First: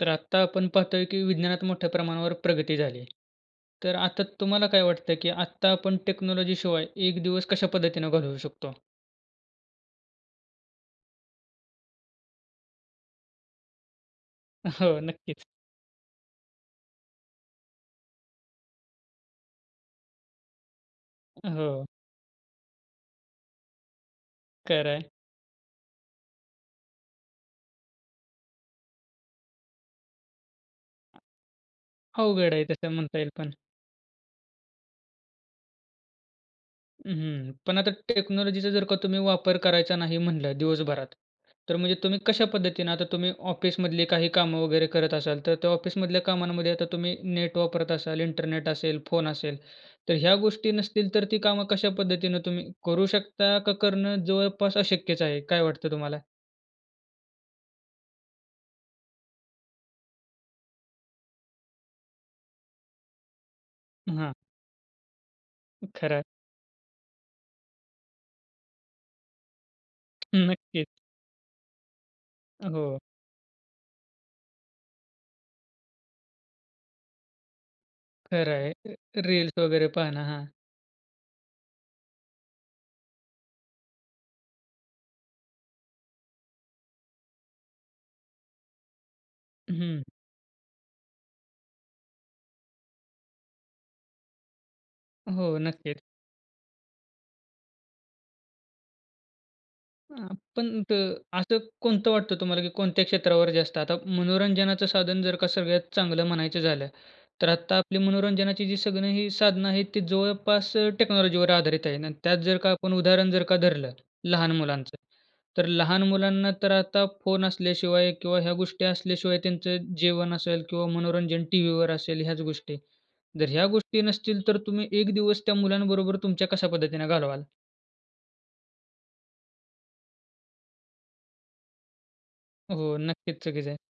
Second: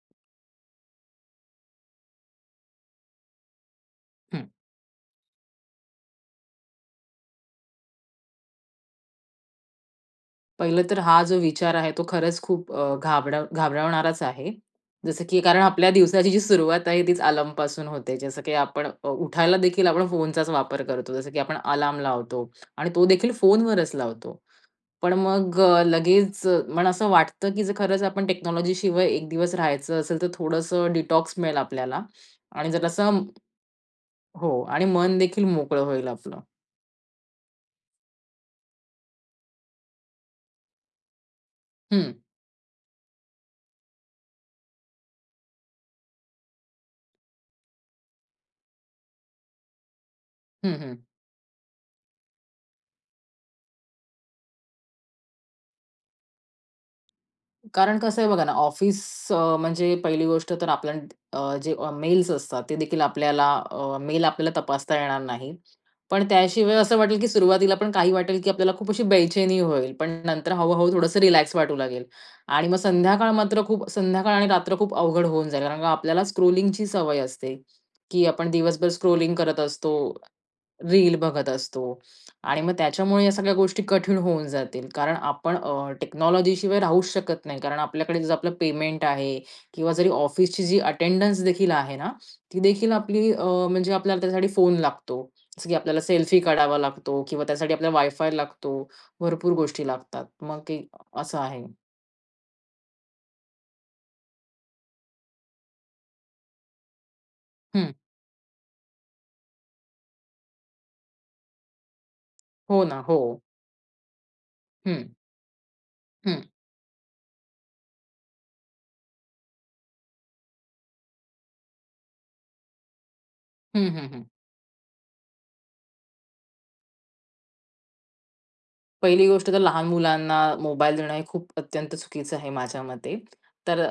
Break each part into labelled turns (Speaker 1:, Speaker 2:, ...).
Speaker 1: तर आत्ता आपण पाहतोय, की विज्ञानात मोठ्या प्रमाणावर प्रगती झाली आहे, तर आता
Speaker 2: हं.
Speaker 1: तुम्हाला काय वाटतं, की आत्ता आपण टेक्नॉलॉजी शिवाय एक दिवस कशा पद्धतीनं घालवू शकतो?
Speaker 2: पहिलं तर, हा जो विचार आहे, तो खरंच खूप अ, घाबरड घाबरवणाराचं आहे.
Speaker 1: अ, हो.
Speaker 2: जसं की
Speaker 1: नक्कीच.
Speaker 2: कारण आपल्या दिवसाची जी सुरुवात आहे, तीच अलार्म पासून होते, जसं की आपण अ, उठायला देखील, आपण फोनचाच वापर करतो, जसं की
Speaker 1: अ,
Speaker 2: आपण
Speaker 1: हो.
Speaker 2: अलार्म लावतो. आणि तो देखील फोनवरच लावतो.
Speaker 1: खरं आहे.
Speaker 2: पण मग अ, लगेच मला असं वाटतं, की जर खरंच आपण टेक्नॉलॉजी शिवाय एक दिवस राहायचं असेल, तर थोडंसं डिटॉक्स मिळेल आपल्याला.
Speaker 1: अवघड आहे,
Speaker 2: आणि जर
Speaker 1: तसं म्हणता
Speaker 2: असं
Speaker 1: येईल पण.
Speaker 2: हो, आणि मन देखील मोकळं होईल आपलं.
Speaker 1: हं, हं. पण आता टेक्नॉलॉजीचा जर का तुम्ही वापर करायचा नाही म्हटलं दिवसभरात, तर म्हणजे तुम्ही
Speaker 2: हं.
Speaker 1: कशा पद्धतीने, आता तुम्ही ऑफिसमधली काही कामं वगैरे करत असाल, तर त्या ऑफिसमधल्या कामांमध्ये आता तुम्ही नेट वापरत असाल, इंटरनेट असेल, फोन असेल, तर ह्या गोष्टी
Speaker 2: हं, हं.
Speaker 1: नसतील, तर ती कामं कशा पद्धतीने तुम्ही करू शकता, का करणं जवळपास अशक्यच आहे? काय वाटतं तुम्हाला?
Speaker 2: कारण कसं आहे बघा ना, ऑफिस अ, म्हणजे पहिली गोष्ट तर, आपल्या अ, जे मेल्स असतात, ते देखील आपल्याला अ, मेल
Speaker 1: हां.
Speaker 2: आपल्याला तपासता येणार नाही.
Speaker 1: खरं आहे.
Speaker 2: पण त्याशिवाय असं वाटेल, की सुरुवातीला पण काही वाटेल, की आपल्याला खूप अशी बेचैनी होईल. पण
Speaker 1: हं.
Speaker 2: नंतर, हळू-हळू
Speaker 1: नक्कीच.
Speaker 2: थोडंसं रिलॅक्स वाटू लागेल. आणि मग
Speaker 1: हो.
Speaker 2: संध्याकाळ मात्र खूप, संध्याकाळ आणि रात्र खूप अवघड होऊन जाईल. कारण का? आपल्याला स्क्रॉलिंगची सवय असते, की आपण
Speaker 1: खरं आहे.
Speaker 2: दिवसभर
Speaker 1: अ,
Speaker 2: स्क्रॉलिंग
Speaker 1: रील्स
Speaker 2: करत
Speaker 1: वगैरे
Speaker 2: असतो.
Speaker 1: पाहणं. हां.
Speaker 2: रील बघत असतो. आणि मग त्याच्यामुळे या सगळ्या गोष्टी कठीण होऊन जातील. कारण आपण अ, टेक्नॉलॉजी शिवाय राहूच शकत नाही. कारण आपल्याकडे जर आपलं पेमेंट आहे. किंवा
Speaker 1: हं.
Speaker 2: जरी ऑफिसची जी अटेंडन्स देखील आहे ना, ती देखील आपली अ, म्हणजे आपल्याला त्यासाठी फोन लागतो,
Speaker 1: हो.
Speaker 2: जसं की आपल्याला
Speaker 1: नक्कीच.
Speaker 2: सेल्फी काढावा लागतो किंवा त्यासाठी आपल्याला वायफाय लागतो. भरपूर गोष्टी
Speaker 1: अ,
Speaker 2: लागतात. मग
Speaker 1: आपण
Speaker 2: ते
Speaker 1: तर,
Speaker 2: असं
Speaker 1: असं
Speaker 2: आहे.
Speaker 1: कोणतं वाटतं तुम्हाला? की कोणत्या क्षेत्रावर जास्त आता मनोरंजनाचं साधन, जर का सगळ्यात चांगलं म्हणायचं झालं, तर आत्ता
Speaker 2: हं.
Speaker 1: आपली मनोरंजनाची जी सगळी ही साधनं आहेत, ती जवळपास अ, टेक्नॉलॉजीवर आधारित आहे. आणि त्यात, जर का
Speaker 2: हो
Speaker 1: आपण
Speaker 2: ना.
Speaker 1: उदाहरण,
Speaker 2: हो.
Speaker 1: जर का धरलं लहान मुलांचं,
Speaker 2: हं.
Speaker 1: तर लहान
Speaker 2: हं.
Speaker 1: मुलांना तर आता फोन असल्याशिवाय किंवा ह्या गोष्टी असल्याशिवाय, त्यांचं जेवण असेल किंवा मनोरंजन टीव्हीवर असेल, ह्याच गोष्टी. जर ह्या
Speaker 2: हं,
Speaker 1: गोष्टी
Speaker 2: हं, हं.
Speaker 1: नसतील, तर तुम्ही एक दिवस त्या मुलांबरोबर तुमच्या कशा पद्धतीने घालवाल?
Speaker 2: पहिली गोष्ट तर लहान मुलांना मोबाईल देणं हे खूप अत्यंत चुकीचं आहे माझ्या
Speaker 1: हो
Speaker 2: मते.
Speaker 1: नक्कीच चुकीच आहे.
Speaker 2: तर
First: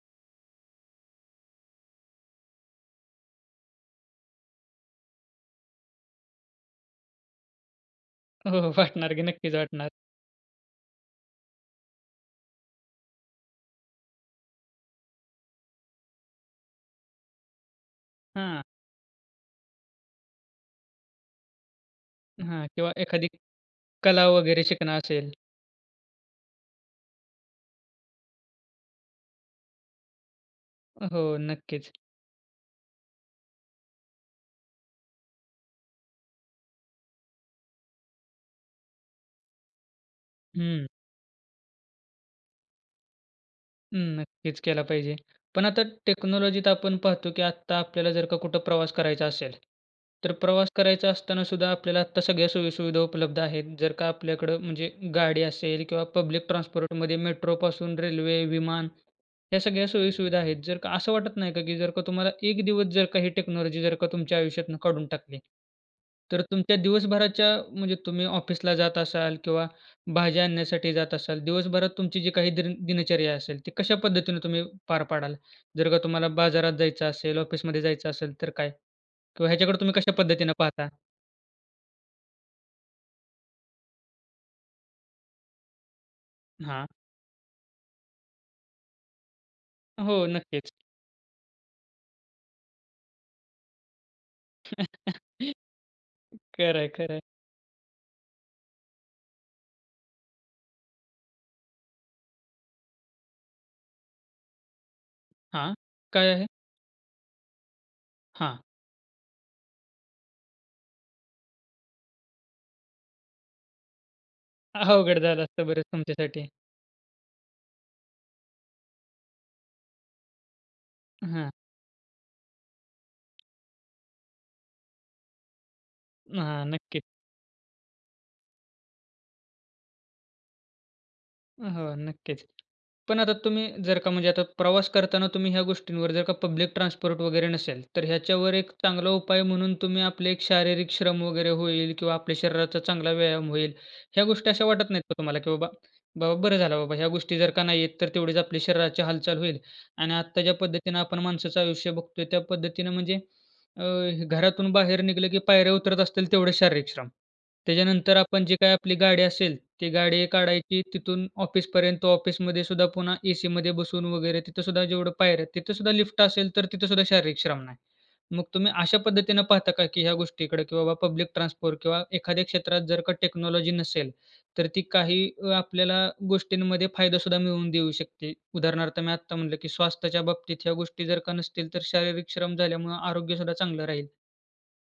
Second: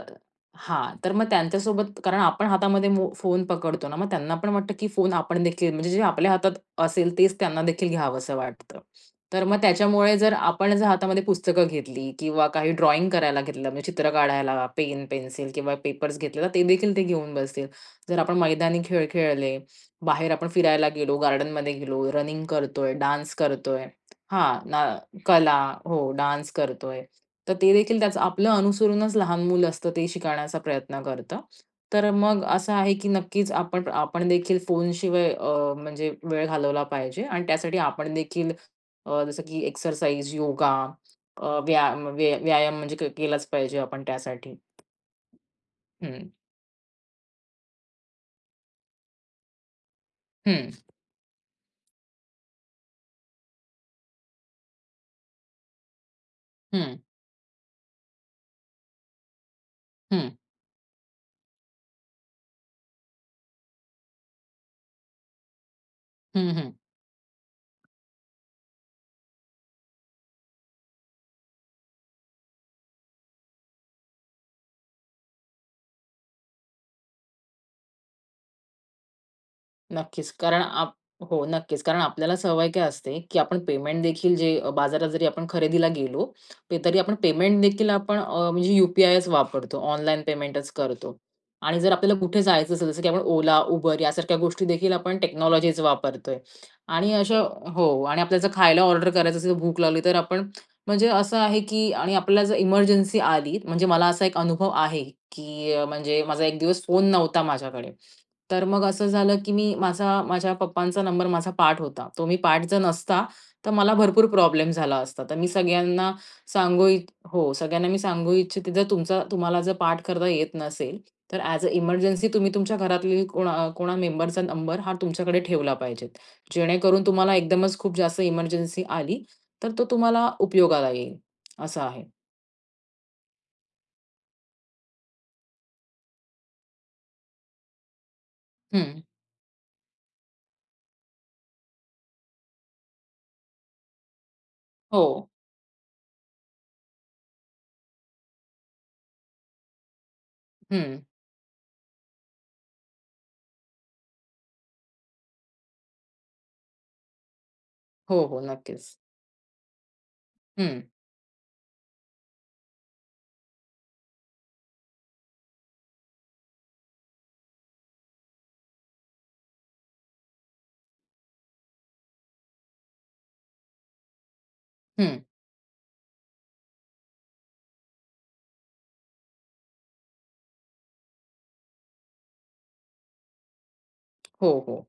Speaker 2: हां. तर मग त्यांच्या सोबत, कारण आपण हातामध्ये मो फोन पकडतो ना, मग त्यांना पण वाटतं, की फोन आपण देखील म्हणजे जे आपल्या हातात असेल तेच त्यांना देखील घ्यावसं
Speaker 1: हो, हो.
Speaker 2: वाटतं.
Speaker 1: वाटणार की
Speaker 2: तर
Speaker 1: नक्कीच
Speaker 2: मग
Speaker 1: वाटणार.
Speaker 2: त्याच्यामुळे जर आपण जर हातामध्ये पुस्तकं घेतली किंवा काही ड्रॉइंग करायला घेतलं. म्हणजे चित्र काढायला, पेन, पेन्सिल किंवा पेपर्स घेतले. तर ते देखील ते घेऊन बसतील. जर आपण
Speaker 1: हां.
Speaker 2: मैदानी खेळ खेळले. बाहेर आपण फिरायला गेलो. गार्डनमध्ये गेलो. रनिंग
Speaker 1: हां. किंवा
Speaker 2: करतोय.
Speaker 1: एखादी
Speaker 2: डान्स करतोय.
Speaker 1: कला
Speaker 2: हां.
Speaker 1: वगैरे
Speaker 2: ना
Speaker 1: शिकणं असेल.
Speaker 2: कला. हो, डान्स करतोय. तर ते देखील त्याचं आपलं अनुसरूनच लहान मुलं असतं ते शिकण्याचा प्रयत्न
Speaker 1: हो,
Speaker 2: करतं.
Speaker 1: नक्कीच.
Speaker 2: तर मग असं आहे, की नक्कीच आपण, आपण देखील फोन शिवाय अ, म्हणजे वेळ घालवला पाहिजे. आणि त्यासाठी आपण देखील अ, जसं की एक्सरसाइज, योगा
Speaker 1: हं.
Speaker 2: अ, व्याया व्यायाम म्हणजे के केलाच पाहिजे
Speaker 1: हं,
Speaker 2: आपण त्यासाठी.
Speaker 1: नक्कीच केला पाहिजे. पण आता
Speaker 2: हं.
Speaker 1: टेक्नॉलॉजीत आपण पाहतो की आत्ता आपल्याला जर का कुठं प्रवास करायचा असेल, तर प्रवास
Speaker 2: हं.
Speaker 1: करायचा असताना सुद्धा आपल्याला आत्ता सगळ्या सोयीसुविधा उपलब्ध आहेत. जर का आपल्याकडं म्हणजे गाडी असेल किंवा पब्लिक
Speaker 2: हं.
Speaker 1: ट्रान्सपोर्टमध्ये, मेट्रोपासून रेल्वे, विमान या सगळ्या
Speaker 2: हं.
Speaker 1: सोयीसुविधा आहेत. जर का असं वाटत नाही का की जर का तुम्हाला एक दिवस जर का ही टेक्नॉलॉजी जर का तुमच्या आयुष्यातुन काढून टाकली, तर
Speaker 2: हं, हं.
Speaker 1: तुमच्या दिवसभराच्या म्हणजे तुम्ही ऑफिसला जात असाल किंवा भाज्या आणण्यासाठी जात असाल. दिवसभरात तुमची जी काही दिन दिनचर्या असेल. ती कशा पद्धतीने तुम्ही पार पाडाल? जर का तुम्हाला बाजारात जायचं असेल, ऑफिसमध्ये जायचं असेल तर काय? किंवा ह्याच्याकडे तुम्ही कशा
Speaker 2: नक्कीच.
Speaker 1: पद्धतीने
Speaker 2: कारण
Speaker 1: पाहता?
Speaker 2: आप हो, नक्कीच. कारण आपल्याला सवय काय असते, की आपण पेमेंट देखील जे अ, बाजारात जरी आपण खरेदीला गेलो,
Speaker 1: हां.
Speaker 2: तरी आपण पेमेंट देखील आपण अ, म्हणजे यू-पी-आयच वापरतो. ऑनलाईन
Speaker 1: हो,
Speaker 2: पेमेंटच
Speaker 1: नक्कीच.
Speaker 2: करतो. आणि जर आपल्याला कुठे जायचं असेल जसं, की आपण Ola, Uber यासारख्या गोष्टी देखील आपण टेक्नॉलॉजीज वापरतोय.
Speaker 1: खरं आहे,
Speaker 2: आणि
Speaker 1: खरं आहे.
Speaker 2: अशा हो आणि आपल्या जर खायला ऑर्डर करायचं असेल तर भूक लावली तर आपण, म्हणजे असं आहे की आणि आपल्याला जर एमर्जन्सी आली. म्हणजे मला असा एक अनुभव आहे,
Speaker 1: हां.
Speaker 2: की म्हणजे
Speaker 1: काय
Speaker 2: माझा
Speaker 1: आहे?
Speaker 2: 1 दिवस फोन नव्हता माझ्याकडे.
Speaker 1: हां.
Speaker 2: तर मग असं झालं, की मी माझा, माझ्या पप्पांचा नंबर माझा पाठ होता. तो मी पाठ जर नसता, तर मला भरपूर प्रॉब्लेम झाला
Speaker 1: अवघड
Speaker 2: असता. तर
Speaker 1: झालं
Speaker 2: मी
Speaker 1: असतं, बरच
Speaker 2: सगळ्यांना
Speaker 1: तुमच्यासाठी.
Speaker 2: सांगू इ हो सगळ्यांना मी सांगू इच्छिते जर तुमचा तुम्हाला जर पाठ करता येत नसेल, तर
Speaker 1: हां.
Speaker 2: ऍस अ एमर्जन्सी तुम्ही तुमच्या घरातली कोणा कोणा मेंबरचा नंबर हा तुमच्याकडे ठेवला पाहिजे.
Speaker 1: हां. नक्की.
Speaker 2: जेणेकरून तुम्हाला एकदमच खूप जास्त एमर्जन्सी आली, तर तो तुम्हाला उपयोगाला येईल. असं
Speaker 1: हो
Speaker 2: आहे.
Speaker 1: नक्कीच. पण आता तुम्ही जर का म्हणजे आता प्रवास करताना तुम्ही ह्या गोष्टींवर जर का पब्लिक ट्रान्सपोर्ट वगैरे नसेल, तर ह्याच्यावर एक
Speaker 2: हं.
Speaker 1: चांगला उपाय म्हणून तुम्ही आपले एक शारीरिक श्रम वगैरे होईल किंवा आपल्या शरीराचा चांगला व्यायाम होईल. ह्या गोष्टी अशा वाटत नाहीत का
Speaker 2: हो.
Speaker 1: तुम्हाला की बाबा, बाबा बरं झालं बाबा, ह्या गोष्टी जर का नाही आहेत तर तेवढीच आपल्या शरीराची हालचाल होईल. आणि आत्ता ज्या
Speaker 2: हं.
Speaker 1: पद्धतीनं आपण माणसाचं आयुष्य बघतोय त्या पद्धतीनं म्हणजे, अ, घरातून बाहेर निघलं, की पायऱ्या उतरत असतील तेवढेच शारीरिक श्रम. त्याच्यानंतर
Speaker 2: हो, हो.
Speaker 1: आपण जी काही
Speaker 2: नक्कीच.
Speaker 1: आपली गाडी असेल ती गाडी काढायची,
Speaker 2: हं.
Speaker 1: तिथून ऑफिसपर्यंत. ऑफिसमध्ये सुद्धा पुन्हा एसीमध्ये बसून वगैरे तिथे सुद्धा जेवढं पायऱ्या आहेत. तिथे सुद्धा लिफ्ट असेल तर तिथे सुद्धा शारीरिक श्रम नाही. मग तुम्ही अशा पद्धतीने पाहता का? की ह्या गोष्टीकडे की बाबा पब्लिक ट्रान्सपोर्ट किंवा एखाद्या क्षेत्रात जर का टेक्नॉलॉजी नसेल, तर ती
Speaker 2: हं.
Speaker 1: काही आपल्याला गोष्टींमध्ये फायदा सुद्धा मिळवून देऊ शकते. उदाहरणार्थ मी आत्ता म्हटलं, की स्वास्थ्याच्या बाबतीत ह्या गोष्टी जर का नसतील, तर शारीरिक श्रम झाल्यामुळं आरोग्य सुद्धा चांगलं राहील.
Speaker 2: हो, हो.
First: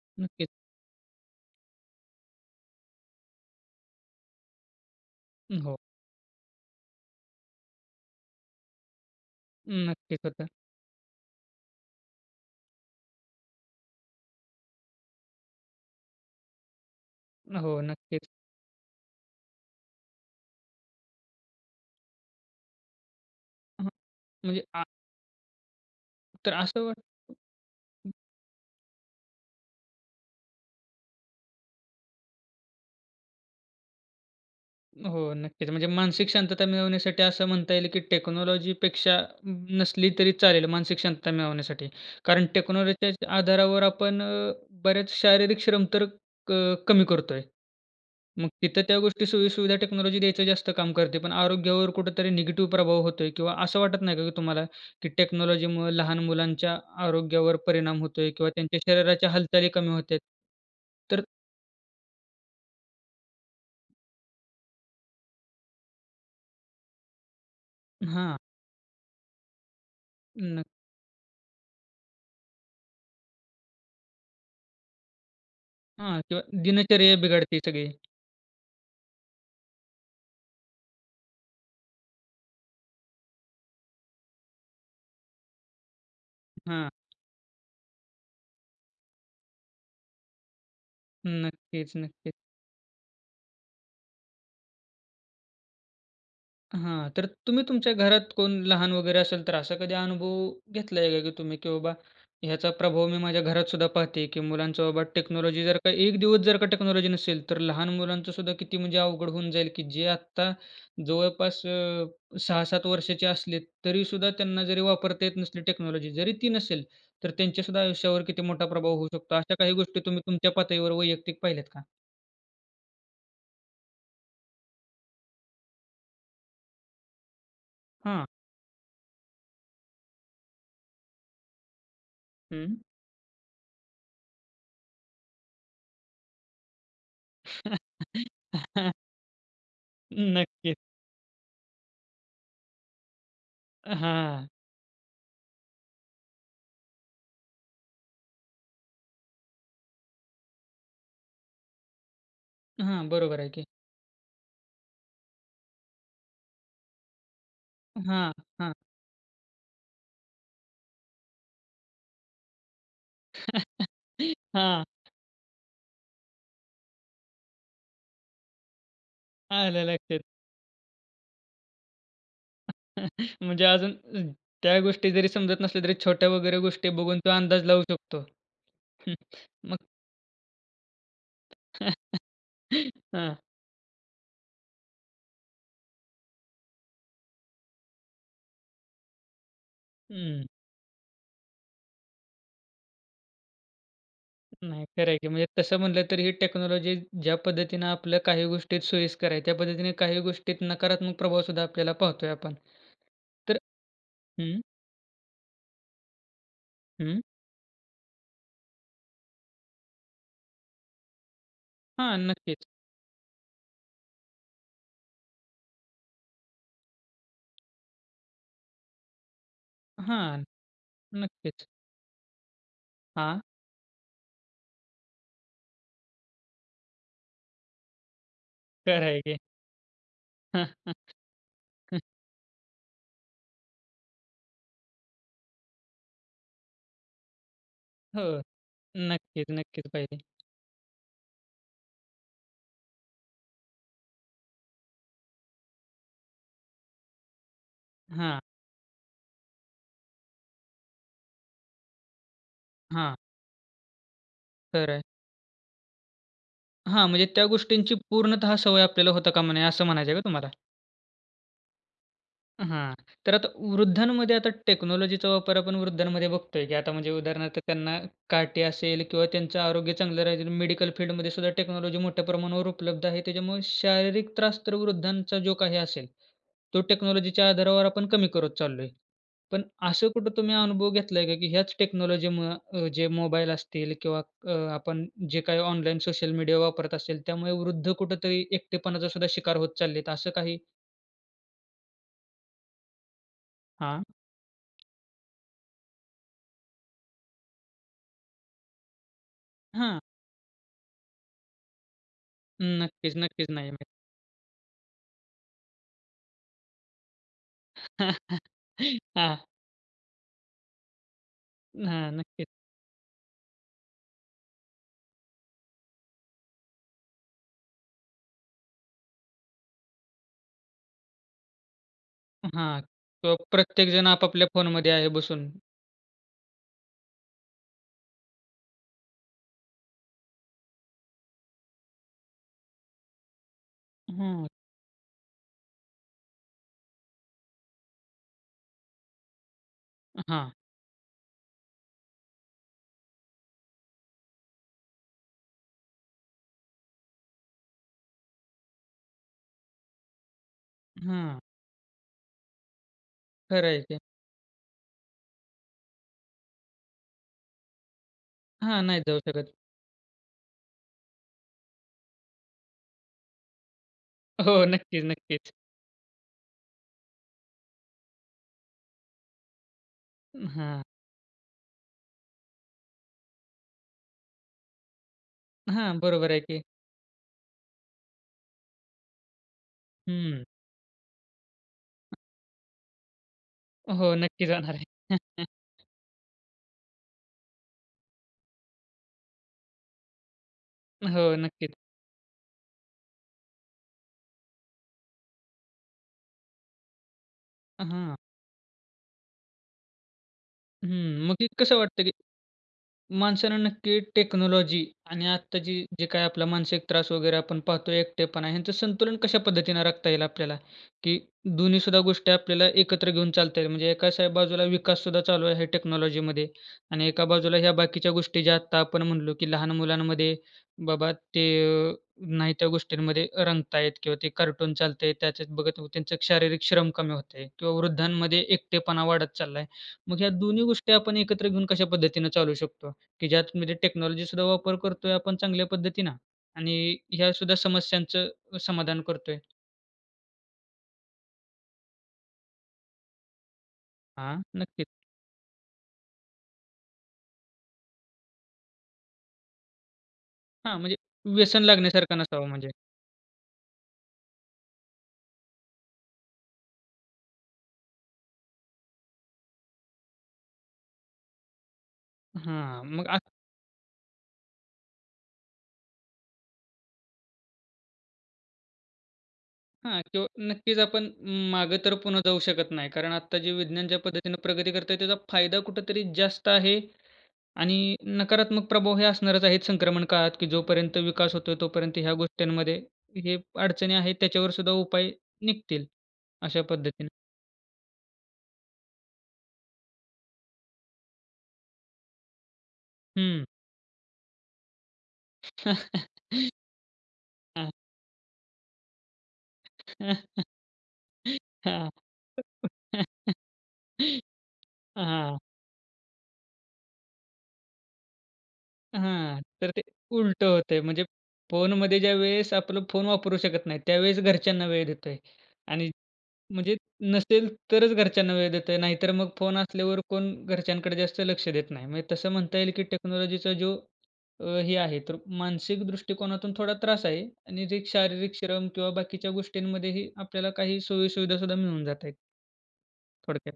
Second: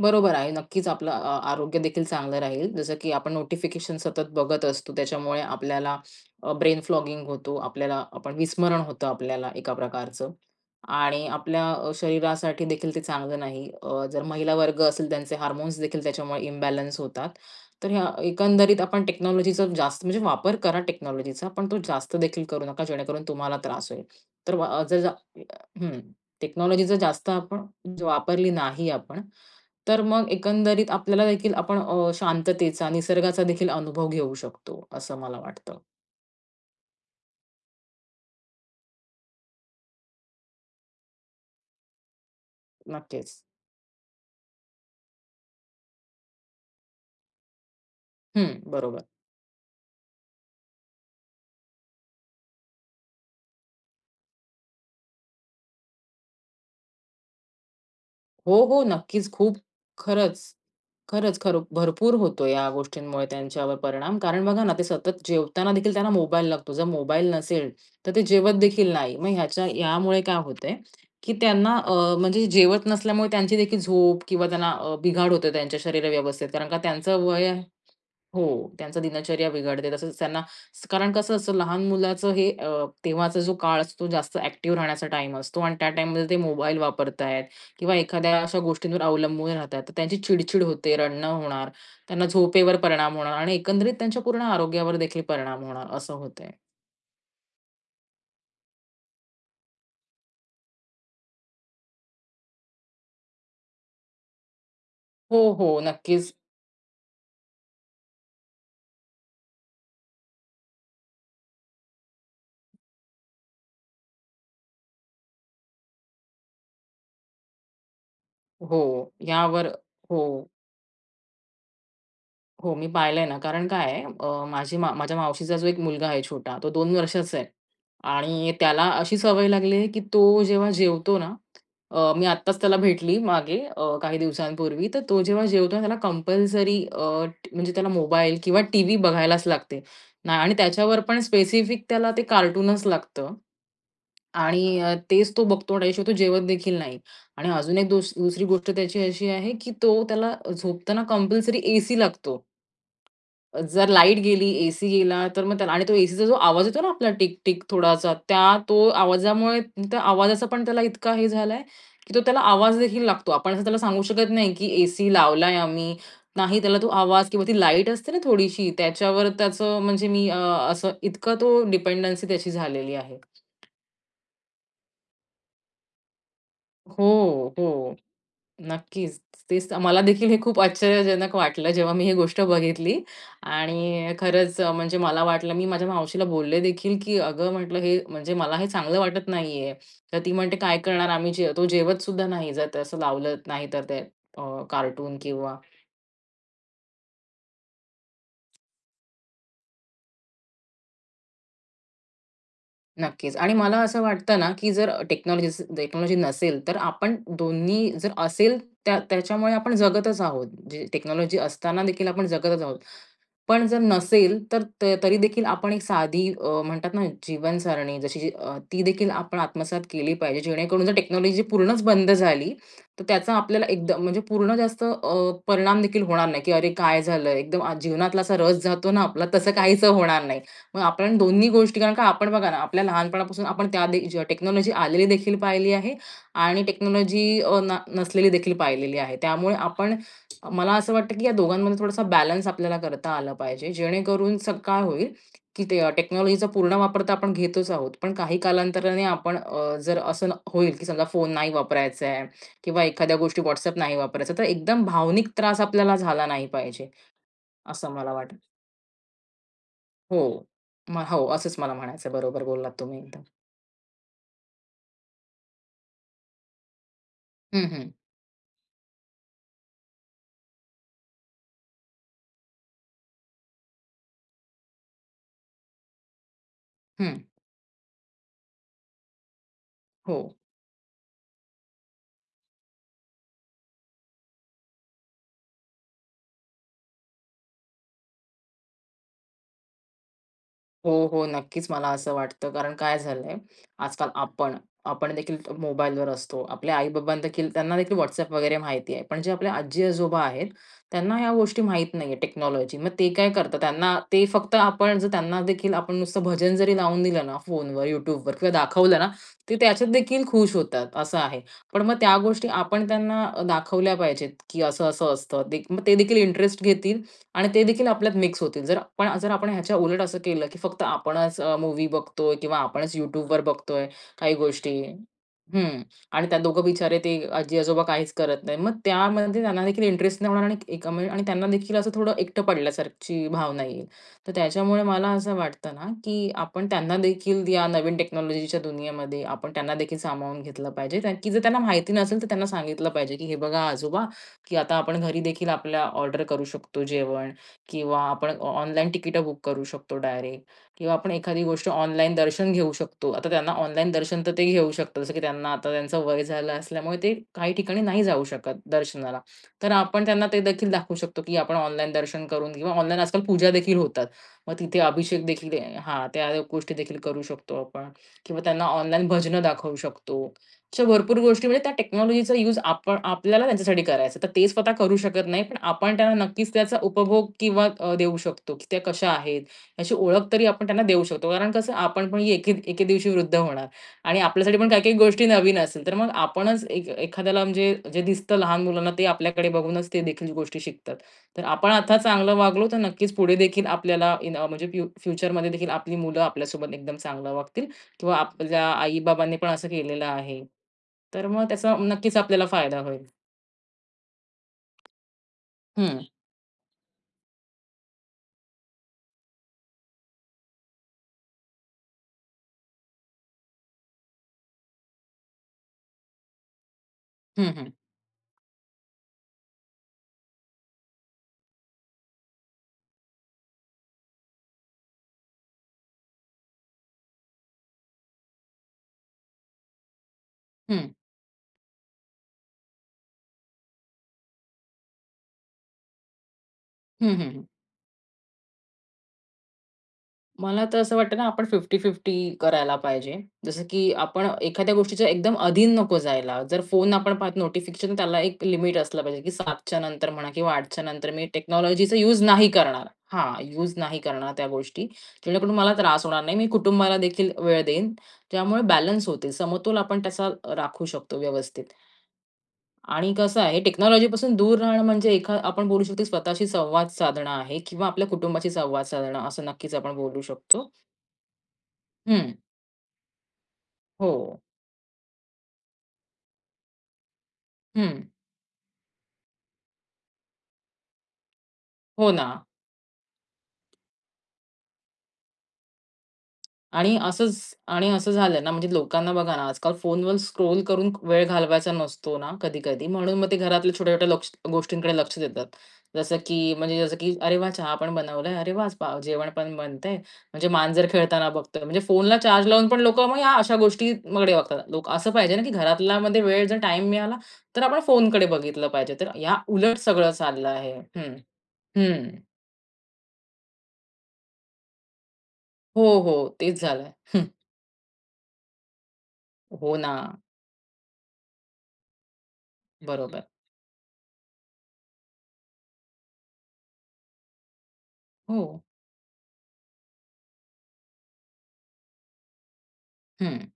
Speaker 2: बरोबर
Speaker 1: नक्कीच.
Speaker 2: आहे. नक्कीच आपलं अ आरोग्य देखील चांगलं राहील. जसं की आपण नोटिफिकेशन सतत बघत असतो. त्याच्यामुळे
Speaker 1: हं, हो.
Speaker 2: आपल्याला अ, ब्रेन फ्लॉगिंग होतो. आपल्याला आपण विस्मरण होतं आपल्याला एका
Speaker 1: नक्कीच
Speaker 2: प्रकारचं.
Speaker 1: होतं.
Speaker 2: आणि आपल्या अ, शरीरासाठी देखील ते चांगलं नाही. अ, जर महिलावर्ग असेल त्यांचे हार्मोन्स देखील त्याच्यामुळे इम्बॅलन्स होतात.
Speaker 1: हो,
Speaker 2: तर हं,
Speaker 1: नक्कीच.
Speaker 2: एकंदरीत आपण टेक्नॉलॉजीचा जास्त, म्हणजे वापर करा टेक्नॉलॉजीचा, पण तो जास्त देखील करू नका जेणेकरून तुम्हाला
Speaker 1: हं,
Speaker 2: त्रास होईल. तर व
Speaker 1: म्हणजे
Speaker 2: अ
Speaker 1: आ
Speaker 2: ज जा हं.
Speaker 1: तर असं
Speaker 2: टेक्नॉलॉजी जर
Speaker 1: वाटतं
Speaker 2: जास्त आपण वापरली नाही आपण, तर मग एकंदरीत आपल्यालादेखील आपण अ, शांततेचा, निसर्गाचा देखील अनुभव घेऊ शकतो असं
Speaker 1: हो,
Speaker 2: मला
Speaker 1: नक्कीच.
Speaker 2: वाटतं.
Speaker 1: म्हणजे मानसिक शांतता मिळवण्यासाठी असं म्हणता येईल, की टेक्नॉलॉजीपेक्षा नसली, तरी चालेल मानसिक शांतता मिळवण्यासाठी. कारण टेक्नॉलॉजीच्या
Speaker 2: नक्कीच.
Speaker 1: आधारावर आपण अ, बरेच शारीरिक श्रम तर क कमी करतोय. मग
Speaker 2: हं,
Speaker 1: तिथं त्या
Speaker 2: बरोबर.
Speaker 1: गोष्टी सोयीसुविधा टेक्नॉलॉजी द्यायचं जास्त काम करते. पण आरोग्यावर कुठेतरी निगेटिव्ह प्रभाव होतोय किंवा असं वाटत नाही का की तुम्हाला, की टेक्नॉलॉजीमुळं लहान मुलांच्या आरोग्यावर परिणाम होतोय किंवा
Speaker 2: हो,
Speaker 1: त्यांच्या
Speaker 2: हो. नक्कीच,
Speaker 1: शरीराच्या
Speaker 2: खूप
Speaker 1: हालचाली कमी होत आहेत?
Speaker 2: खरंच.
Speaker 1: तर
Speaker 2: खरंच, खरं भरपूर होतो या गोष्टींमुळे त्यांच्यावर परिणाम. कारण बघा ना ते सतत जेवताना देखील त्यांना मोबाईल लागतो. जर मोबाईल नसेल, तर ते
Speaker 1: हां.
Speaker 2: जेवत देखील नाही. मग ह्याच्या ह्यामुळे काय होत
Speaker 1: नक
Speaker 2: आहे, की त्यांना अ, म्हणजे जेवत नसल्यामुळे त्यांची देखील झोप किंवा त्यांना अ, बिघाड होते त्यांच्या शरीर
Speaker 1: हां. किंवा
Speaker 2: व्यवस्थेत. कारण का
Speaker 1: दिनचर्या
Speaker 2: त्यांचं वय
Speaker 1: बिघडते सगळी.
Speaker 2: हो. त्यांचा दिनचर्या बिघडते. तसंच त्यांना कारण कसं असतं लहान मुलाचं हे अ, तेव्हाचा जो काळ असतो. जास्त एक्टिव्ह राहण्याचा टाईम असतो. आणि त्या टाईममध्ये ते मोबाईल
Speaker 1: हां.
Speaker 2: वापरत आहेत किंवा एखाद्या अशा गोष्टींवर अवलंबून राहतात. तर त्यांची चिड-चिड होते, रडणं
Speaker 1: हं.
Speaker 2: होणार.
Speaker 1: नक्कीच,
Speaker 2: त्यांना
Speaker 1: नक्कीच.
Speaker 2: झोपेवर परिणाम होणार आणि एकंदरीत त्यांच्या पूर्ण आरोग्यावर देखील परिणाम होणार असं होत आहे.
Speaker 1: हां. तर तुम्ही तुमच्या घरात कोण लहान वगैरे असेल तर असा कधी अनुभव घेतला आहे, का की तुम्ही की बाबा, ह्याचा प्रभाव मी माझ्या घरात सुद्धा पाहते, की मुलांचं बाबा
Speaker 2: हो,
Speaker 1: टेक्नॉलॉजी जर
Speaker 2: हो.
Speaker 1: का 1
Speaker 2: नक्कीच.
Speaker 1: दिवस जर का टेक्नॉलॉजी नसेल, तर लहान मुलांचं सुद्धा किती म्हणजे अवघड होऊन जाईल, की जे आत्ता जवळपास अ, 6-7 वर्षाचे असले तरीसुद्धा त्यांना जरी वापरता येत नसली टेक्नॉलॉजी जरी ती नसेल, तर त्यांच्या सुद्धा आयुष्यावर किती मोठा प्रभाव होऊ
Speaker 2: हो.
Speaker 1: शकतो? अशा
Speaker 2: यावर
Speaker 1: काही गोष्टी तुम्ही
Speaker 2: हो.
Speaker 1: तुमच्या पातळीवर वैयक्तिक पाहिल्यात का?
Speaker 2: हो मी पाहिलंय ना. कारण काय आहे अ, माझी माव माझ्या मावशीचा जो एक मुलगा आहे छोटा, तो 2 वर्षाचा आहे
Speaker 1: हं.
Speaker 2: आणि त्याला अशी सवय लागली आहे, की तो जेव्हा जेवतो ना अ, मी आत्ताच त्याला
Speaker 1: हं.
Speaker 2: भेटली मागे अ, काही दिवसांपूर्वी. तर तो जेव्हा जेवतो ना त्याला कंपल्सरी अ, टी म्हणजे त्याला मोबाईल किंवा टीव्ही बघायलाच लागतो नाय आणि
Speaker 1: नक्कीच.
Speaker 2: त्याच्यावर पण स्पेसिफिक त्याला ते कार्टूनच लागतं
Speaker 1: अ, हां.
Speaker 2: आणि अ, तेच तो बघतो आणि त्याच्याशिवाय तो जेवतदेखील नाही आणि अजून एक दुस दुसरी गोष्ट त्याची अशी आहे, की तो त्याला झोपताना कंपल्सरी एसी लागतो.
Speaker 1: हां, बरोबर आहे की.
Speaker 2: जर लाईट गेली, एसी गेला तर मग त्याला आणि तो एसीचा जो आवाज येतो ना आपला टिक टिक थोडासा,
Speaker 1: हां,
Speaker 2: त्या
Speaker 1: हां.
Speaker 2: तो आवाजामुळे त्या आवाजाचा पण त्याला इतका हे झालाय, की तो त्याला आवाजदेखील लागतो. आपण असं त्याला सांगू शकत नाही की
Speaker 1: हां.
Speaker 2: एसी लावलाय आम्ही. नाही त्याला तो आवाज किंवा ती लाईट असते ना थोडीशी त्याच्यावर त्याचं
Speaker 1: आलं
Speaker 2: म्हणजे
Speaker 1: लक्षात.
Speaker 2: मी अं, असं इतका तो डिपेंडन्सी त्याची झालेली आहे
Speaker 1: म्हणजे अजून न त्या गोष्टी जरी समजत नसल्या तरी छोट्या वगैरे गोष्टी बघून तो
Speaker 2: हो.
Speaker 1: अंदाज लावू
Speaker 2: हो.
Speaker 1: शकतो.
Speaker 2: नक्कीच. तेच तर.
Speaker 1: मग
Speaker 2: मला देखील हे खूप आश्चर्यजनक वाटलं, जेव्हा मी ही गोष्ट बघितली
Speaker 1: हं.
Speaker 2: आणि अ, खरंच म्हणजे मला वाटलं, मी माझ्या मावशीला बोलले देखील, की अगं म्हंटलं, "हे म्हणजे मला हे चांगलं वाटत नाहीये." तर ती
Speaker 1: हं.
Speaker 2: म्हणते, "काय करणार आम्ही? जे तो जेवत सुद्धा नाही. जर ते असं लावलं नाही तर ते अ,
Speaker 1: नाही खरं
Speaker 2: कार्टून
Speaker 1: आहे, की म्हणजे
Speaker 2: किंवा
Speaker 1: तसं म्हनलं तर ही टेक्नॉलॉजी ज्या पद्धतीनं आपल्याला काही गोष्टीत सोयीस्कर आहे, त्या पद्धतीने काही गोष्टीत नकारात्मक प्रभावसुद्धा आपल्याला पाहतोय आपण.
Speaker 2: नक्कीच, आणि
Speaker 1: तरं
Speaker 2: मला असं वाटतं ना,
Speaker 1: हं.
Speaker 2: की अ, जर टेक्नॉलॉजी असेल टेक्नॉलॉजी नसेल तर आपण
Speaker 1: हं.
Speaker 2: दोन्ही जर असेल त्या त्याच्यामुळे आपण जगतच आहोत. जी टेक्नॉलॉजी असताना देखील
Speaker 1: हां,
Speaker 2: आपण जगतच
Speaker 1: नक्कीच.
Speaker 2: आहोत. पण जर नसेल तर तरीदेखील आपण एक साधी अ, म्हणतात ना जीवनसरणी जशी ती देखील आपण आत्मसात केली पाहिजे.
Speaker 1: हां.
Speaker 2: जेणेकरून जर टेक्नॉलॉजी
Speaker 1: नक्कीच.
Speaker 2: पूर्णच बंद झाली, तर त्याचा
Speaker 1: हां.
Speaker 2: आपल्याला एकदम म्हणजे पूर्ण जास्त अ, परिणाम देखील होणार नाही, की अरे काय झालंय? एकदम आज जीवनातला असा रस जातो ना
Speaker 1: खरं आहे
Speaker 2: आपला,
Speaker 1: की.
Speaker 2: तसं काहीसं होणार नाही. मग आपण दोन्ही गोष्टी कारण का आपण बघा ना आपल्या लहानपणापासून आपण त्या दे टेक्नॉलॉजी आलेलीदेखील पाहिली आहे आणि टेक्नॉलॉजी अ, न
Speaker 1: हो,
Speaker 2: नसलेलीदेखील पाहिलेली आहे.
Speaker 1: नक्कीच,
Speaker 2: त्यामुळे
Speaker 1: नक्कीच
Speaker 2: आपण
Speaker 1: पाहिली.
Speaker 2: मला असं वाटतं, की या दोघांमध्ये थोडासा बॅलन्स आपल्याला करता आलं पाहिजे. जेणेकरून स काय होईल, की ते टेक्नॉलॉजीचा पूर्ण वापर तर आपण घेतच आहोत, पण काही
Speaker 1: हां.
Speaker 2: कालांतराने आपण जर अ, असं होईल, की समजा फोन नाही वापरायचं आहे किंवा
Speaker 1: हां.
Speaker 2: एखाद्या गोष्टीत WhatsApp नाही वापरायचाय, तर एकदम
Speaker 1: खरं आहे.
Speaker 2: भावनिक त्रास आपल्याला झाला नाही पाहिजे.
Speaker 1: हां, म्हणजे त्या
Speaker 2: असं
Speaker 1: गोष्टींची
Speaker 2: मला वाटतं
Speaker 1: पूर्णतः सवय आपल्याला होता कामा नये, असं म्हणायचं आहे
Speaker 2: हो
Speaker 1: का तुम्हाला?
Speaker 2: म हो, असंच मला म्हणायचंय. बरोबर
Speaker 1: अं,
Speaker 2: बोललात
Speaker 1: हां,
Speaker 2: तुम्ही एकदम.
Speaker 1: तर आता वृद्धांमध्ये आता टेक्नॉलॉजीचा वापर आपण वृद्धांमध्ये बघतोय, की आता म्हणजे उदाहरणार्थ
Speaker 2: हं, हं.
Speaker 1: त्यांना काठी असेल किंवा त्यांचं आरोग्य चांगलं राहीलं. मेडिकल फील्डमध्ये सुद्धा टेक्नॉलॉजी मोठ्या प्रमाणावर उपलब्ध आहे. त्याच्यामुळे शारीरिक त्रास तर वृद्धांचा जो काही असेल, तो
Speaker 2: हं.
Speaker 1: टेक्नॉलॉजीच्या आधारावर आपण कमी करत चाललोय. पण असं कुठं
Speaker 2: हो.
Speaker 1: तुम्ही अनुभव घेतलाय का? की ह्याच टेक्नॉलॉजीमुळं अं, जे मोबाईल असतील किंवा अ, आपण जे काही ऑनलाईन सोशल मीडिया वापरत असेल त्यामुळे वृद्ध कुठेतरी एकटेपणाचा सुद्धा शिकार होत चाललेत असं काही?
Speaker 2: हो, हो. नक्कीच, मला असं वाटतं, कारण काय झालंय,
Speaker 1: हां.
Speaker 2: आजकाल आपण, आपण देखील मोबाईल वर असतो. आपल्या आई-बाबांना देखील त्यांना देखील WhatsApp वगैरे माहिती आहे. पण जे आपल्या
Speaker 1: हां.
Speaker 2: आजी-आजोबा आहेत, त्यांना ह्या गोष्टी माहीत नाहीये
Speaker 1: अं,
Speaker 2: टेक्नॉलॉजी. मग ते
Speaker 1: नक्कीच,
Speaker 2: काय
Speaker 1: नक्कीच
Speaker 2: करतात,
Speaker 1: नाही [unintelligible]
Speaker 2: त्यांना ते फक्त आपण जर त्यांना देखील आपण नुसतं भजन जरी लावून दिलं ना फोनवर, YouTubeवर किंवा दाखवलं ना,
Speaker 1: हां.
Speaker 2: ते त्याच्यात देखील खुश होतात, असं आहे. पण
Speaker 1: अं,
Speaker 2: मग
Speaker 1: हां.
Speaker 2: त्या
Speaker 1: नक्कीच.
Speaker 2: गोष्टी आपण त्यांना दाखवल्या पाहिजेत, की असं, असं असतं. दे मग ते देखील घेतील आणि ते देखील आपल्यात मिक्स होतील. जर पण आपण ह्याच्या उलट असं केलं, की फक्त आपणच अ, मूव्ही बघतोय
Speaker 1: अं,
Speaker 2: किंवा
Speaker 1: हां
Speaker 2: आपणच
Speaker 1: तो
Speaker 2: YouTubeवर बघतोय
Speaker 1: प्रत्येक जण
Speaker 2: काही
Speaker 1: आपापल्या फोन
Speaker 2: गोष्टी.
Speaker 1: मध्ये आहे बसून.
Speaker 2: हं. आणि त्या दोघं बिचारे ते आजी-आजोबा काहीच करत नाहीत. मग त्यामध्ये त्यांना देखील इंटरेस्ट नाही होणार आणि आणि त्यांना देखील असं थोडं एकटं पडल्यासारखीची भावना येईल.
Speaker 1: अ,
Speaker 2: तर
Speaker 1: हं.
Speaker 2: त्याच्यामुळे मला असं वाटतं ना, की आपण त्यांना देखील या नवीन टेक्नॉलॉजीच्या दुनियेमध्ये, आपण त्यांना देखील
Speaker 1: अ,
Speaker 2: सामावून
Speaker 1: हां.
Speaker 2: घेतलं पाहिजे. कारण की जर त्यांना माहिती नसेल तर त्यांना सांगितलं पाहिजे, की "हे बघा आजोबा की आता आपण घरी देखील आपल्या ऑर्डर करू शकतो जेवण किंवा आपण ऑ ऑनलाईन तिकीटं बुक करू शकतो डायरेक्ट किंवा आपण
Speaker 1: हं.
Speaker 2: एखादी गोष्ट ऑनलाईन दर्शन घेऊ शकतो." आता त्यांना
Speaker 1: खरं आहे
Speaker 2: ऑनलाईन
Speaker 1: ते.
Speaker 2: दर्शन तर तेही घेऊ शकतात. जसं की त्यांना आता त्यांचं वय झालं असल्यामुळे ते काही ठिकाणी नाही जाऊ शकत
Speaker 1: हां, नाहीच
Speaker 2: दर्शनाला.
Speaker 1: जाऊ शकत.
Speaker 2: तर आपण त्यांना ते देखील दाखवू शकतो, की आपण ऑनलाईन दर्शन करून घेऊ. ऑनलाईन आजकाल पूजा देखील होतात.
Speaker 1: हो,
Speaker 2: मग
Speaker 1: हो,
Speaker 2: तिथे
Speaker 1: नक्कीच,
Speaker 2: अभिषेक
Speaker 1: नक्कीच.
Speaker 2: देखील हां, त्या गोष्टी देखील करू शकतो आपण किंवा त्यांना ऑनलाईन भजनं दाखवू शकतो.
Speaker 1: अं, हां.
Speaker 2: अशा भरपूर गोष्टी म्हणजे त्या टेक्नॉलॉजीचा युज आपण आपल्याला त्यांच्यासाठी करायचं आहे. तर ते स्वतः करू शकत नाही. आपण
Speaker 1: हां,
Speaker 2: त्यांना
Speaker 1: बरोबर आहे
Speaker 2: नक्कीच
Speaker 1: की.
Speaker 2: त्याचा उपभोग किंवा अ, देऊ शकतो की त्या कशा आहेत, अशी ओळख
Speaker 1: हं.
Speaker 2: तरी आपण त्यांना देऊ शकतो. कारण कसं आपण
Speaker 1: [unintelligible]
Speaker 2: पण एके दि एके दिवशी वृद्ध होणार
Speaker 1: अं, हो.
Speaker 2: आणि
Speaker 1: नक्की
Speaker 2: आपल्यासाठी पण
Speaker 1: जाणार
Speaker 2: काही
Speaker 1: आहे.
Speaker 2: काही गोष्टी नवीन असतील. तर मग आपणच एक एखाद्याला म्हणजे जे दिसतं लहान मुलांना ते आपल्याकडे बघूनच ते देखील गोष्टी शिकतात.
Speaker 1: हो,
Speaker 2: तर आपण
Speaker 1: नक्कीच.
Speaker 2: आता चांगलं वागलो तर नक्कीच पुढे देखील आपल्याला इन अ, म्हणजे फ्यु फ्युचरमध्ये देखील आपली मुलं आपल्यासोबत एकदम चांगलं वागतील किंवा
Speaker 1: अहं.
Speaker 2: आपल्या आई-बाबांनी पण असं केलेलं आहे. तर
Speaker 1: हं, मग
Speaker 2: मग
Speaker 1: एक
Speaker 2: त्याचा
Speaker 1: कसं वाटते, की
Speaker 2: नक्कीच आपल्याला फायदा होईल.
Speaker 1: माणसांना नक्की टेक्नॉलॉजी आणि आत्ता जी
Speaker 2: हं.
Speaker 1: जे काही आपला मानसिक त्रास वगैरे आपण पाहतोय, एकटेपणा ह्यांचं संतुलन कशा पद्धतीनं राखता येईल आपल्याला? की दोन्ही सुद्धा गोष्टी आपल्याला एकत्र घेऊन चालता येईल? म्हणजे एकाच बाजूला विकास सुद्धा चालू आहे टेक्नॉलॉजीमध्ये आणि एका
Speaker 2: हं,
Speaker 1: बाजूला
Speaker 2: हं.
Speaker 1: ह्या बाकीच्या गोष्टी ज्या आत्ता आपण म्हणालो, की लहान मुलांमध्ये बाबा ते अ, नाही त्या गोष्टींमध्ये अ, रंगतायत किंवा ते कार्टून चालतंय त्याच्यात बघत त्यांचं शारीरिक श्रम कमी होतंय किंवा वृद्धांमध्ये एकटेपणा वाढत चाललाय. मग ह्या दोन्ही
Speaker 2: हं.
Speaker 1: गोष्टी आपण एकत्र घेऊन कशा पद्धतीनं चालवू शकतो? की ज्यात म्हणजे टेक्नॉलॉजी सुद्धा वापर करतोय आपण चांगल्या पद्धतीनं आणि
Speaker 2: हं, हं,
Speaker 1: ह्या
Speaker 2: हं.
Speaker 1: सुद्धा समस्यांचं समाधान करतोय?
Speaker 2: मला तर असं वाटतं ना आपण 50-50 करायला पाहिजे. जसं की आपण
Speaker 1: हां.
Speaker 2: एखाद्या
Speaker 1: नक्कीच.
Speaker 2: गोष्टीचं एकदम अधीन नको जायला. जर फोन आपण पाहत नोटिफिकेशन त्याला एक लिमिट असलं पाहिजे की 7:00 च्या नंतर म्हणा किंवा 8:00
Speaker 1: हां,
Speaker 2: च्या
Speaker 1: म्हणजे
Speaker 2: नंतर मी
Speaker 1: व्यसन
Speaker 2: टेक्नॉलॉजीचा
Speaker 1: लागण्यासारखं
Speaker 2: युज नाही
Speaker 1: नसावं म्हणजे.
Speaker 2: करणार हां, युज नाही करणार त्या गोष्टी, जेणेकरून मला त्रास होणार नाही. मी कुटुंबाला देखील वेळ देईन. त्यामुळे बॅलन्स होतील. समतोल आपण त्याचा राखू शकतो व्यवस्थित.
Speaker 1: हां, मग
Speaker 2: आणि
Speaker 1: आक
Speaker 2: कसं आहे टेक्नॉलॉजीपासून दूर राहणं म्हणजे एखा आपण बोलू शकतो स्वतःशी संवाद साधणं आहे किंवा आपल्या कुटुंबाशी संवाद साधणं, असं नक्कीच आपण
Speaker 1: हां.
Speaker 2: बोलू
Speaker 1: किंवा
Speaker 2: शकतो.
Speaker 1: नक्कीच, आपण मागे तर पुन्हा
Speaker 2: हं.
Speaker 1: जाऊ शकत नाही. कारण आत्ता जे विज्ञान ज्या पद्धतीने
Speaker 2: हो.
Speaker 1: प्रगती करत आहे त्याचा फायदा कुठेतरी जास्त आहे. आणि
Speaker 2: हं.
Speaker 1: नकारात्मक प्रभाव हे असणारचं आहे संक्रमण काळात की जोपर्यंत विकास होतोय, तोपर्यंत
Speaker 2: हो
Speaker 1: ह्या
Speaker 2: ना.
Speaker 1: गोष्टींमध्ये हे अडचणी आहेत. त्याच्यावर सुद्धा उपाय निघतील, अशा
Speaker 2: आणि
Speaker 1: पद्धतीने.
Speaker 2: असंच आणि असं झालं ना, म्हणजे लोकांना बघा ना, आजकाल फोनवर स्क्रोल करून वेळ घालवायचा नसतो ना कधी-कधी. म्हणून मग ते
Speaker 1: हं.
Speaker 2: घरातल्या छोट्या-छोट्या लोक्स गोष्टींकडे लक्ष देतात. जसं की म्हणजे जसं की अरे वाह!
Speaker 1: हां.
Speaker 2: चहा पण बनवलंय. अरे वाह! आज पाव अ, जेवण पण बनतंय. म्हणजे मांजर खेळताना बघतोय. म्हणजे
Speaker 1: हां.
Speaker 2: फोनला चार्ज लावून पण लोकं मग या अशा गोष्टीकडे बघतात लोकं असं पाहिजे
Speaker 1: हां.
Speaker 2: ना, की घरातलामध्ये वेळ जर टाईम मिळाला, तर आपण फोनकडे बघितलं पाहिजे. तर या
Speaker 1: हां. तर
Speaker 2: उलट
Speaker 1: ते
Speaker 2: सगळं
Speaker 1: उलटं
Speaker 2: चाललं आहे
Speaker 1: होतंय, म्हणजे
Speaker 2: हं.
Speaker 1: फोनमध्ये
Speaker 2: हं.
Speaker 1: ज्यावेळेस आपलं फोन वापरू शकत नाही, त्यावेळेस घरच्यांना वेळ देतोय.
Speaker 2: हो,
Speaker 1: आणि
Speaker 2: हो. तेच
Speaker 1: म्हणजे
Speaker 2: झालं आहे.
Speaker 1: नसेल तरच घरच्यांना वेळ देतोय. नाहीतर मग फोन
Speaker 2: हो
Speaker 1: असल्यावर
Speaker 2: ना.
Speaker 1: कोण घरच्यांकडे जास्त लक्ष देत नाही. म्हणजे तसं म्हणता येईल की
Speaker 2: बरोबर.
Speaker 1: टेक्नॉलॉजीचा जो अ, हे आहे तर मानसिक दृष्टिकोनातून थोडा त्रास आहे आणि जे शारीरिक
Speaker 2: हो.
Speaker 1: श्रम किंवा बाकीच्या गोष्टींमध्येही आपल्याला काही सोयीसुविधा सुद्धा मिळून जात आहेत.
Speaker 2: हं.
Speaker 1: थोडक्यात.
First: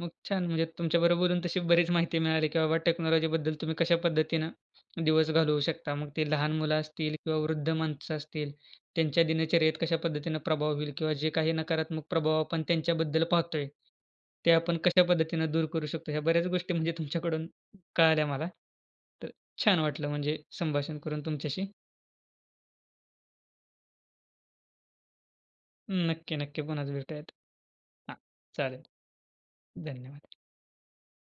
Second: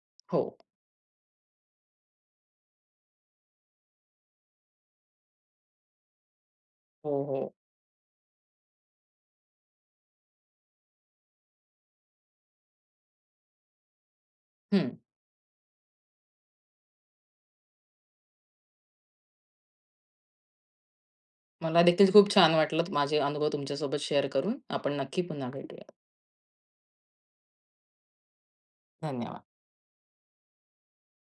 Speaker 1: मग छान
Speaker 2: हो.
Speaker 1: म्हणजे तुमच्याबरोबर बोलून तशी बरीचं माहिती मिळाली, की बाबा टेक्नॉलॉजीबद्दल तुम्ही कशा पद्धतीनं दिवस घालवू शकता. मग ते लहान मुलं
Speaker 2: हो,
Speaker 1: असतील किंवा
Speaker 2: हो.
Speaker 1: वृद्ध माणसं असतील त्यांच्या दिनचर्येत कशा पद्धतीनं प्रभाव होईल? किंवा जे काही नकारात्मक प्रभाव आपण त्यांच्याबद्दल पाहतोय, ते आपण
Speaker 2: हं.
Speaker 1: कशा पद्धतीनं दूर करू शकतो? ह्या बऱ्याचं गोष्टी म्हणजे तुमच्याकडून कळाल्या मला. तर छान वाटलं म्हणजे संभाषण करून तुमच्याशी.
Speaker 2: मला देखील खूप छान वाटलं, माझे अनुभव तुमच्यासोबत शेअर करून. आपण नक्की पुन्हा भेटूयात.
Speaker 1: नक्की, नक्की पुन्हा भेटुयात हां, चालेल.
Speaker 2: धन्यवाद.
Speaker 1: धन्यवाद.